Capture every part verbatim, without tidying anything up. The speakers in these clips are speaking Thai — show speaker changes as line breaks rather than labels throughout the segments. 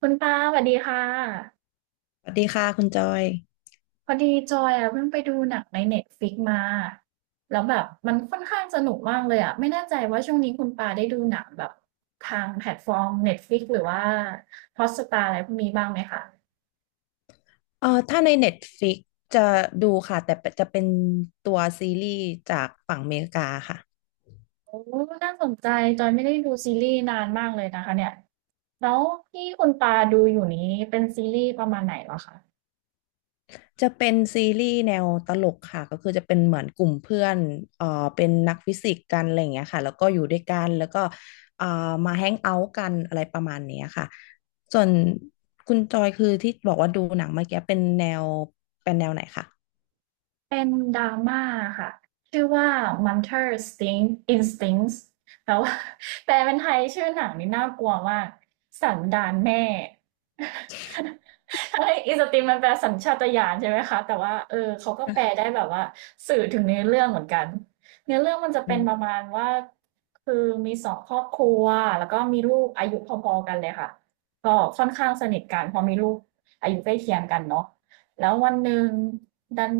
คุณปาสวัสดีค่ะ
สวัสดีค่ะคุณจอย
พอดีจอยอ่ะเพิ่งไปดูหนังในเน็ตฟ i ิกมาแล้วแบบมันค่อนข้างสนุกมากเลยอ่ะไม่แน่ใจว่าช่วงนี้คุณปาได้ดูหนังแบบทางแพลตฟอร์มเน็ตฟ i ิกหรือว่าฮอตสตาร์อะไรพวกนี้บ้างไหมคะ
เอ่อถ้าใน Netflix จะดูค่ะแต่จะเป็นตัวซีรีส์จากฝั่งอเมริกาค่ะ
โอ้น่าสนใจจอยไม่ได้ดูซีรีส์นานมากเลยนะคะเนี่ยแล้วที่คุณปาดูอยู่นี้เป็นซีรีส์ประมาณไหนเหรอคะ
จะเป็นซีรีส์แนวตลกค่ะก็คือจะเป็นเหมือนกลุ่มเพื่อนเอ่อเป็นนักฟิสิกส์กันอะไรอย่างเงี้ยค่ะแล้วก็อยู่ด้วยกันแล้วก็เอ่อมาแฮงเอาท์กันอะไรประมาณเนี้ยค่ะส่วนคุณจอยคือที่บอกว่าดูหนังเมื่อกี้เป็นแนวเป็นแนวไหนคะ
เป็นดราม่าค่ะชื่อว่า Munter Sting Instincts แต่ว่า แปลเป็นไทยชื่อหนังนี่น่ากลัวมากสันดานแม่ ทั้อินสติงมันแปลสัญชาตญาณใช่ไหมคะแต่ว่าเออเขาก็แปล
อ่ะ
ได้แบบว่าสื่อถึงเนื้อเรื่องเหมือนกันเนื้อเรื่องมันจะ
อื
เป็นประ
ม
มาณว่าคือมีสองครอบครัวแล้วก็มีลูกอายุพอๆกันเลยค่ะก็ค่อนข้างสนิทกันเพอมีลูกอายุใกล้เคียงกันเนาะ แล้ววันหนึ่งดัน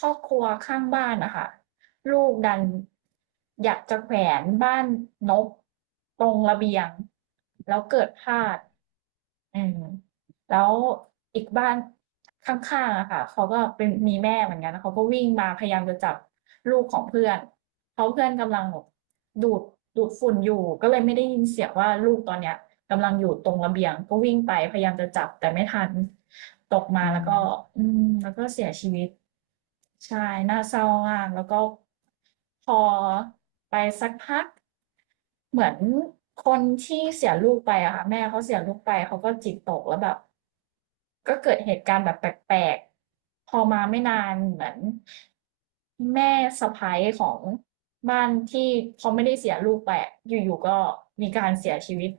ครอบครัวข้างบ้านนะคะลูกดันอยากจะแขวนบ้านนกตรงระเบียงแล้วเกิดพลาด อืมแล้วอีกบ้านข้างๆอะค่ะเขาก็เป็นมีแม่เหมือนกันเขาก็วิ่งมาพยายามจะจับลูกของเพื่อนเพราะเพื่อนกำลังแบบดูดดูดฝุ่นอยู่ก็เลยไม่ได้ยินเสียงว่าลูกตอนเนี้ยกำลังอยู่ตรงระเบียงก็วิ่งไปพยายามจะจับแต่ไม่ทันตกมา
อื
แล้ว
ม
ก็อืมแล้วก็เสียชีวิตใช่น่าเศร้ามากแล้วก็พอไปสักพัก เหมือนคนที่เสียลูกไปอะค่ะแม่เขาเสียลูกไปเขาก็จิตตกแล้วแบบก็เกิดเหตุการณ์แบบแปลกๆพอมาไม่นานเหมือนแม่สะใภ้ของบ้านที่เขาไม่ได้เสียลูกไปอะอยู่ๆก็มีการเสียชีวิต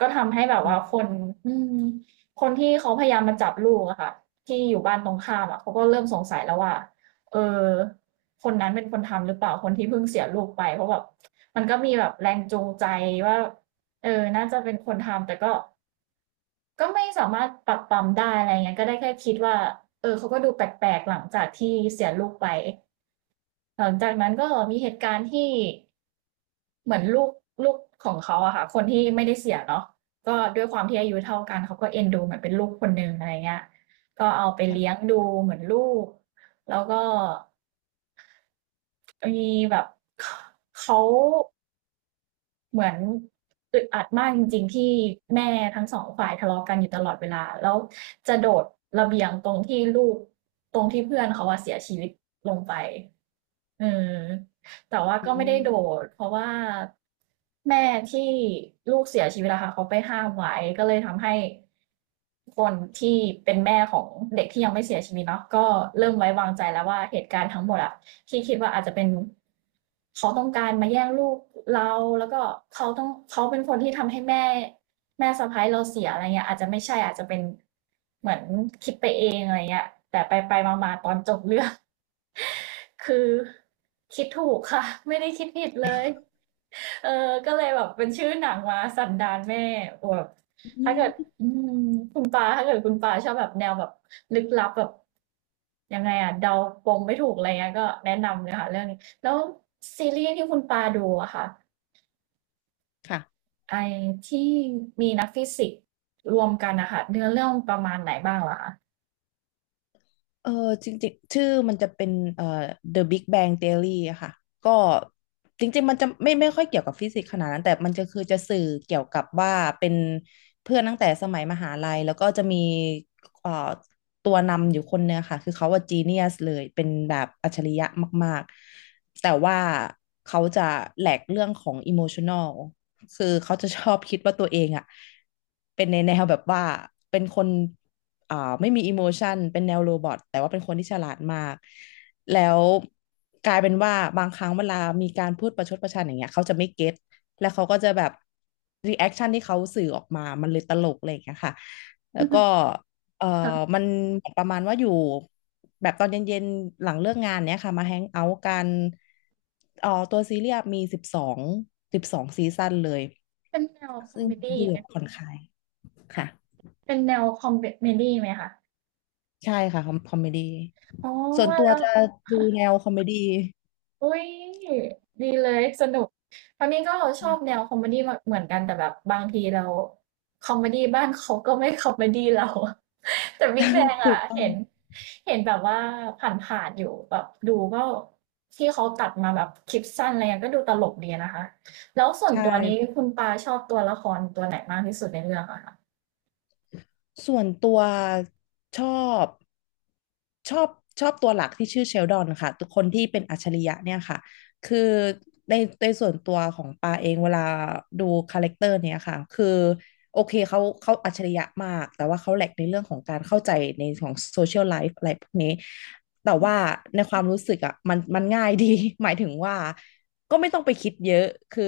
ก็ทำให้แบบ
อื
ว่าคน
ม
อืมคนที่เขาพยายามมาจับลูกอะค่ะที่อยู่บ้านตรงข้ามอะเขาก็เริ่มสงสัยแล้วว่าเออคนนั้นเป็นคนทำหรือเปล่าคนที่เพิ่งเสียลูกไปเพราะแบบ มันก็มีแบบแรงจูงใจว่าเออน่าจะเป็นคนทำแต่ก็ก็ไม่สามารถปรับปรำได้อะไรเงี้ยก็ได้แค่คิดว่าเออเขาก็ดูแปลกๆหลังจากที่เสียลูกไปหลังจากนั้นก็มีเหตุการณ์ที่เหมือนลูกลูกของเขาอะค่ะคนที่ไม่ได้เสียเนาะก็ด้วยความที่อายุเท่ากันเขาก็เอ็นดูเหมือนเป็นลูกคนหนึ่งอะไรเงี้ยก็เอาไปเลี้ยง
ค่ะ
ดูเหมือนลูกแล้วก็มีแบบเขา เหมือนอึดอัดมากจริงๆที่แม่ทั้งสองฝ่ายทะเลาะกันอยู่ตลอดเวลาแล้วจะโดดระเบียงตรงที่ลูกตรงที่เพื่อนเขาอะเสียชีวิตลงไปเออแต่ว่า
อื
ก็ไม่ได้โด
ม
ดเพราะว่าแม่ที่ลูกเสียชีวิตอะค่ะเขาไปห้ามไว้ก็เลยทำให้คนที่เป็นแม่ของเด็กที่ยังไม่เสียชีวิตเนาะก็เริ่มไว้วางใจแล้วว่าเหตุการณ์ทั้งหมดอะ ที่คิดว่าอาจจะเป็นเขาต้องการมาแย่งลูกเราแล้วก็เขาต้องเขาเป็นคนที่ทำให้แม่แม่สะพ้ายเราเสียอะไรเงี้ยอาจจะไม่ใช่อาจจะเป็นเหมือนคิดไปเองอะไรเงี้ยแต่ไปไปมาๆตอนจบเรื่อง คือคิดถูกค่ะ ไม่ได้คิดผิดเลยเออก็เลยแบบเป็นชื่อหนังมาสันดานแม่แบบ
อื
ถ้าเกิด
ม
อืมคุณปาถ้าเกิดคุณปาชอบแบบแนวแบบลึกลับแบบยังไงอะเดาปมไม่ถูกอะไรเงี้ยก็แนะนำเลยค่ะเรื่องนี้แล้วซีรีส์ที่คุณปาดูอะค่ะ
ค่ะ
ไอที่มีนักฟิสิกส์รวมกันนะคะเนื้อเรื่องประมาณไหนบ้างล่ะคะ
เออจริงๆชื่อมันจะเป็นเอ่อ The Big Bang Theory อะค่ะก็จริงๆมันจะไม่ไม่ค่อยเกี่ยวกับฟิสิกส์ขนาดนั้นแต่มันจะคือจะสื่อเกี่ยวกับว่าเป็นเพื่อนตั้งแต่สมัยมหาลัยแล้วก็จะมีเอ่อตัวนำอยู่คนเนี่ยค่ะคือเขาว่าจีเนียสเลยเป็นแบบอัจฉริยะมากๆแต่ว่าเขาจะแหลกเรื่องของอิโมชั n น l คือเขาจะชอบคิดว่าตัวเองอะเป็นในแนวแบบว่าเป็นคน เอ่อไม่มีอิโมชันเป็นแนวโรบอทแต่ว่าเป็นคนที่ฉลาดมากแล้วกลายเป็นว่าบางครั้งเวลามีการพูดประชดประชันอย่างเงี้ยเขาจะไม่เก็ตแล้วเขาก็จะแบบรีแอคชั่นที่เขาสื่อออกมามันเลยตลกอะไรอย่างเงี้ยค่ะแล้วก็ เอ่อมันประมาณว่าอยู่แบบตอนเย็นๆหลังเลิกงานเนี้ยค่ะมาแฮงเอาท์กันเอ่อตัวซีรีส์มีสิบสองสิบสองซีซั่นเลย
เป็นแนวคอม
ซึ่ง
เมดี้
ดู
ไห
แบ
ม
บผ่อนคลายค่ะ
เป็นแนวคอมเมดี้ไหมคะ
ใช่ค่ะคอมคอมเมดี้
อ๋อ
ส่วน
ว่า
ตัว
แล้ว
จะดูแนวคอมเมดี้
อุ้ยดีเลยสนุกทางนี้ก็ชอบ
นะ
แนวคอมเมดี้เหมือนกันแต่แบบบางทีเราคอมเมดี้บ้านเขาก็ไม่คอมเมดี้เรา แต่ Big Bang
ถู
อ่ะ
กต้อง
เห็นเห็นแบบว่าผ่านๆอยู่แบบดูก็ที่เขาตัดมาแบบคลิปสั้นอะไรเงี้ยก็ดูตลกดีนะคะแล้วส่วน
ใช่
ตัวนี้คุณปาชอบตัวละครตัวไหนมากที่สุดในเรื่องอะคะ
ส่วนตัวชอบชอบชอบตัวหลักที่ชื่อเชลดอนค่ะทุกคนที่เป็นอัจฉริยะเนี่ยค่ะคือในในส่วนตัวของปาเองเวลาดูคาแรคเตอร์เนี่ยค่ะคือโอเคเขาเขาอัจฉริยะมากแต่ว่าเขาแหลกในเรื่องของการเข้าใจในของโซเชียลไลฟ์อะไรพวกนี้ แต่ว่าในความรู้สึกอ่ะมันมันง่ายดี หมายถึงว่าก็ไม่ต้องไปคิดเยอะคือ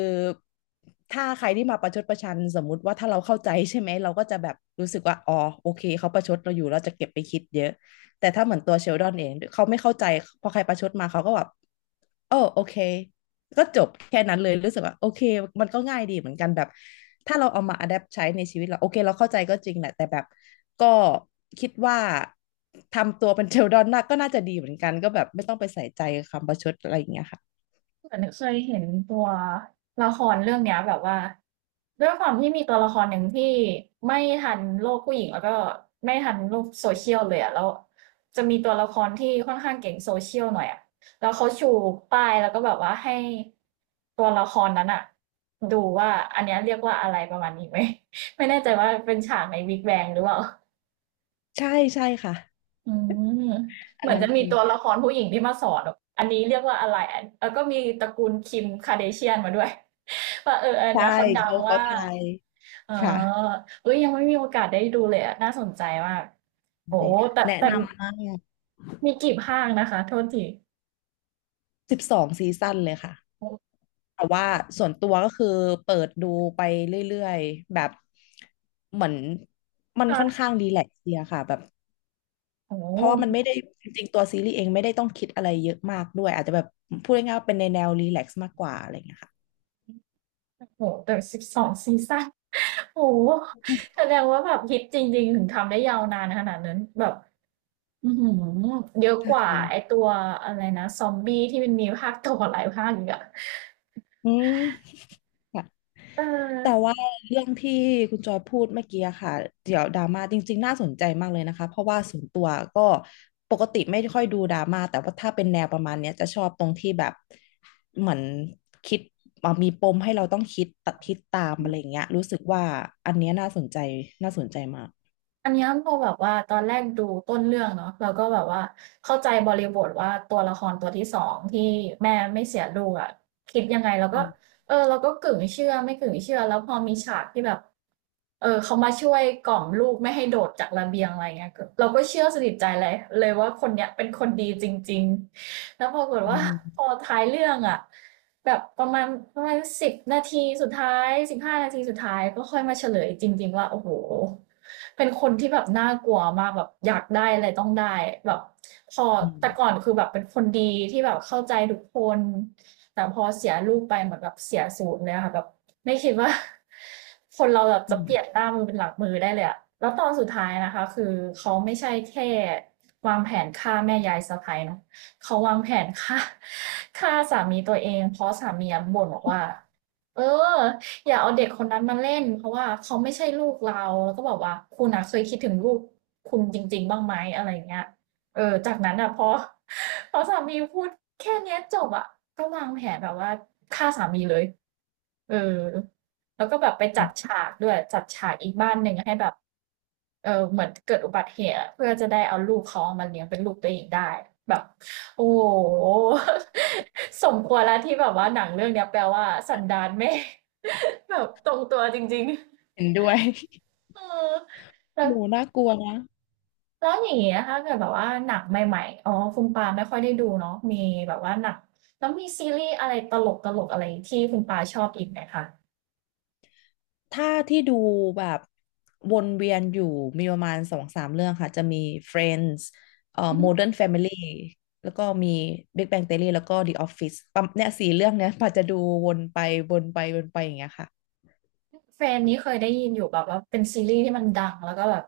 ถ้าใครที่มาประชดประชันสมมุติว่าถ้าเราเข้าใจใช่ไหมเราก็จะแบบรู้สึกว่าอ๋อโอเคเขาประชดเราอยู่เราจะเก็บไปคิดเยอะแต่ถ้าเหมือนตัวเชลดอนเองเขาไม่เข้าใจพอใครประชดมาเขาก็แบบเออโอเค ก็จบแค่นั้นเลยรู้สึกว่าโอเคมันก็ง่ายดีเหมือนกันแบบถ้าเราเอามาอัดแอปใช้ในชีวิตเราโอเคเราเข้าใจก็จริงแหละแต่แบบก็คิดว่าทำตัวเป็นเทลดอนน่กก็น่าจะดีเหมือนกันก็แบบไม่ต้องไปใส่ใจคำประชดอะไรอย่างเงี้ยค่ะ
เหมือนเคยเห็นตัวละครเรื่องเนี้ยแบบว่าด้วยความที่มีตัวละครหนึ่งที่ไม่ทันโลกผู้หญิงแล้วก็ไม่ทันโลกโซเชียลเลยอะแล้วจะมีตัวละครที่ค่อนข้างเก่งโซเชียลหน่อยอะแล้วเขาชูป้ายแล้วก็แบบว่าให้ตัวละครนั้นอะดูว่าอันเนี้ยเรียกว่าอะไรประมาณนี้ไหม ไม่แน่ใจว่าเป็นฉากในวิกแบงหรือเปล่า
ใช่ใช่ค่ะ
อืม
อั
เห
น
มือน
นั้น
จะมี
เลย
ตัวละครผู้หญิงที่มาสอนแบบอันนี้เรียกว่าอะไรอันแล้วก็มีตระกูลคิมคาเดเชียนมาด้วย ว่าเอออัน
ใช่
เนี้ยเขาดัง
เขาเขา
ว่า
ไทย
เออ
ค่ะ
เอ้ยยังไม่มีโอกาสได้ดูเลยอะน่าสนใจมากโอ้แต่
แนะ
แต่
นำมาก
มีกี่ภาคนะคะโทษที
สิบสองซีซั่นเลยค่ะ
โอ้
แต่ว่าส่วนตัวก็คือเปิดดูไปเรื่อยๆแบบเหมือนมันค่อนข้า
ค่ะ
งรีแลกซ์ดีอะค่ะแบบ
โอ
เพราะว่ามัน
้
ไม่ได้จริงๆตัวซีรีส์เองไม่ได้ต้องคิดอะไรเยอะมากด้วยอาจจะแบบพูดง่ายๆว่าเป็นในแนวรีแลกซ์มากกว่าอะไรอย่างเงี้ยค่ะ
โหแต่สิบสองซีซั่นโอ้โหแสดงว่าแบบฮิตจริงๆถึงทำได้ยาวนานขนาดนั้นแบบ อือหือเยอะ
ใช่
กว่าไอตัวอะไรนะซอมบี้ที่มันมีภาคต่อหลายภาคอีกอะ
อืมค่ะ
เออ
แต่ว่าเรื่องที่คุณจอยพูดเมื่อกี้อะค่ะเดี๋ยวดราม่าจริงๆน่าสนใจมากเลยนะคะเพราะว่าส่วนตัวก็ปกติไม่ค่อยดูดราม่าแต่ว่าถ้าเป็นแนวประมาณเนี้ยจะชอบตรงที่แบบเหมือนคิดอ่ะมีปมให้เราต้องคิดตัดคิดตามอะไรอย่างเงี้ยรู้สึกว่าอันเนี้ยน่าสนใจน่าสนใจมาก
อันเนี้ยพอแบบว่าตอนแรกดูต้นเรื่องเนาะเราก็แบบว่าเข้าใจบริบทว่าตัวละครตัวที่สองที่แม่ไม่เสียลูกอะคิดยังไงเรา
อื
ก็
ม
เออเราก็กึ่งเชื่อไม่กึ่งเชื่อแล้วพอมีฉากที่แบบเออเขามาช่วยกล่อมลูกไม่ให้โดดจากระเบียงอะไรเงี้ยก็เราก็เชื่อสนิทใจเลยเลยว่าคนเนี้ยเป็นคนดีจริงๆ แล้วปรากฏ
อื
ว่า พอ
ม
ท้ายเรื่องอะแบบประมาณประมาณสิบนาทีสุดท้ายสิบห้านาทีสุดท้ายก็ค่อยมาเฉลยจริงๆว่าโอ้โหเป็นคนที่แบบน่ากลัวมากแบบอยากได้อะไรต้องได้แบบพอ
อื
แต่ก่อ
ม
นคือแบบเป็นคนดีที่แบบเข้าใจทุกคนแต่พอเสียลูกไปเหมือนแบบเสียศูนย์เลยอะค่ะแบบไม่คิดว่า คนเราแบบ
อื
จะเป
ม
ลี่ยนหน้ามือเป็นหลังมือได้เลยอะแล้วตอนสุดท้ายนะคะคือเขาไม่ใช่แค่วางแผนฆ่าแม่ยายสะใภ้เนาะ เขาวางแผนฆ่า ฆ่าสามีตัวเองเพราะสามีบ่นบอกว่าเอออย่าเอาเด็กคนนั้นมาเล่นเพราะว่าเขาไม่ใช่ลูกเราแล้วก็บอกว่าคุณอะเคยคิดถึงลูกคุณจริงๆบ้างไหมอะไราเงี้ยเออจากนั้นอะพอ พอสามีพูดแค่นี้จบอะก็วางแผนแบบว่าฆ่าสามีเลยเออแล้วก็แบบไป
อื
จัด
ม
ฉากด้วยจัดฉากอีกบ้านหนึ่งให้แบบเออเหมือนเกิดอุบัติเหตุอะเพื่อจะได้เอาลูกเขาามาเลี้ยงเป็นลูกตัวเองได้แบบ โอ้โห สมควรแล้วที่แบบว่าหนังเรื่องเนี้ยแปลว่าสันดานแม่ แบบตรงตัวจริง
เห็นด้วย
ๆเออแล้
ห
ว
มูน่ากลัวนะ
แล้วอย่างเงี้ยถ้าเกิดแบบว่าหนังใหม่ๆอ๋อคุณปาไม่ค่อยได้ดูเนาะมีแบบว่าหนังแล้วมีซีรีส์อะไรตลกตลกอะไรที่คุณปาชอบอีกไหมคะ
ถ้าที่ดูแบบวนเวียนอยู่มีประมาณสองสามเรื่องค่ะจะมี Friends เอ่อ Modern Family แล้วก็มี Big Bang Theory แล้วก็ The Office ปั๊มเนี่ยสี่เรื่องเนี้ยป่าจะดูวนไปวนไปวนไปอย่างเงี้ยค่ะ
เฟรนนี้เคยได้ยินอยู่แบบว่าเป็นซีรีส์ที่มันดังแล้วก็แบบ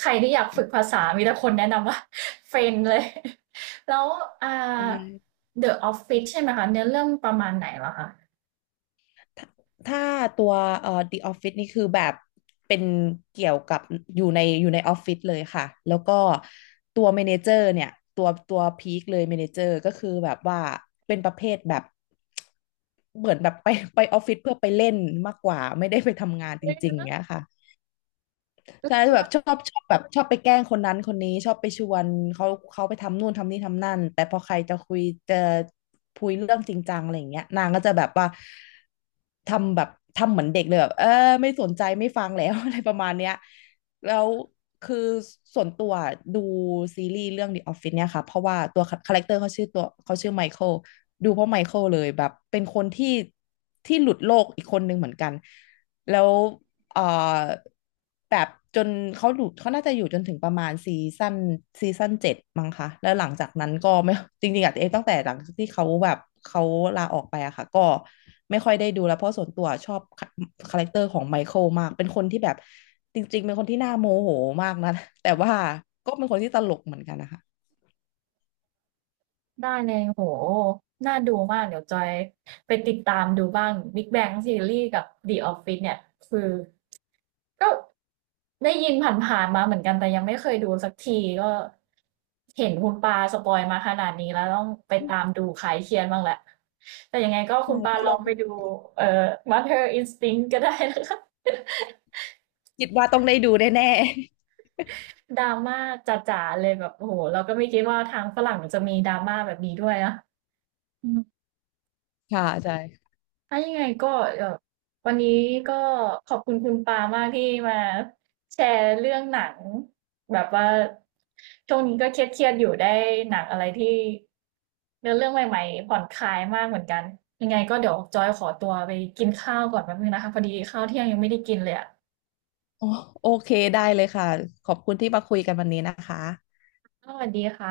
ใครที่อยากฝึกภาษามีแต่คนแนะนำว่า เฟรนเลย แล้วอ่า
ใช่
The Office ใช่ไหมคะเนื้อเรื่องประมาณไหนล่ะคะ
ถ้าถ้าตัวเอ่อ The Office นี่คือแบบเป็นเกี่ยวกับอยู่ในอยู่ในออฟฟิศเลยค่ะแล้วก็ตัวเมเนเจอร์เนี่ยตัวตัวพีคเลยเมเนเจอร์ก็คือแบบว่าเป็นประเภทแบบเหมือนแบบไปไปออฟฟิศเพื่อไปเล่นมากกว่าไม่ได้ไปทำงานจ
เนื้อ
ริง
เรื่
ๆ
อง
เนี้ยค่ะ
ลึก
ใช่แบ
มา
บ
ก
ชอบชอบแบบชอบไปแกล้งคนนั้นคนนี้ชอบไปชวนเขาเขาไปทำนู่นทำนี่ทำนั่นแต่พอใครจะคุยจะคุยเรื่องจริงจังอะไรอย่างเงี้ยนางก็จะแบบว่าทำแบบทำเหมือนเด็กเลยแบบเออไม่สนใจไม่ฟังแล้ว อะไรประมาณเนี้ยแล้วคือส่วนตัวดูซีรีส์เรื่อง The Office เนี่ยค่ะเพราะว่าตัวคาแรคเตอร์เขาชื่อตัวเขาชื่อไมเคิลดูเพราะไมเคิลเลยแบบเป็นคนที่ที่หลุดโลกอีกคนนึงเหมือนกัน แล้วเอ่อแบบจนเขาอยู่เขาน่าจะอยู่จนถึงประมาณซีซั่นซีซั่นเจ็ดมั้งคะแล้วหลังจากนั้นก็ไม่ จริงๆอะเองตั้งแต่หลังจากที่เขาแบบเขาลาออกไปอะค่ะก็ไม่ค่อยได้ดูแล้วเพราะส่วนตัวชอบคาแรคเตอร์ของไมเคิลมากเป็นคนที่แบบจริงๆเป็นคนที่น่าโมโหมากนะ แต่ว่าก็เป็นคนที่ตลกเหมือนกันนะคะ
ได้เลยโหน่าดูมากเดี๋ยวจอยไปติดตามดูบ้าง บิ๊กแบงทีออรี่ กับ เดอะออฟฟิศ เนี่ยคือ ก็ได้ยินผ่านๆมาเหมือนกันแต่ยังไม่เคยดูสักทีก็เห็นคุณปาสปอยมาขนาดนี้แล้วต้องไปตามดูคลายเครียดบ้างแหละแต่ยังไงก็คุ
ใช่
ณปา
ไป
ล
ล
อ
อ
งไป
ง
ดูเอ่อ มาเธอร์อินสติงต์ ก็ได้นะคะ
คิดว่าต้องได้ดูแน่
ดราม่าจ๋าๆเลยแบบโอ้โหเราก็ไม่คิดว่าทางฝรั่งจะมีดราม่าแบบนี้ด้วยนะอืม
ๆค่ะใช่
ถ้ายังไงก็เอ่อวันนี้ก็ขอบคุณคุณปามากที่มาแชร์เรื่องหนังแบบว่าช่วงนี้ก็เครียดๆอยู่ได้หนังอะไรที่เนื้อเรื่องใหม่ๆผ่อนคลายมากเหมือนกันยังไงก็เดี๋ยวจอยขอตัวไปกินข้าวก่อนแป๊บนึงนะคะพอดีข้าวเที่ยงยังไม่ได้กินเลยอ่ะ
โอโอเคได้เลยค่ะขอบคุณที่มาคุยกันวันนี้นะคะ
สวัสดีค่ะ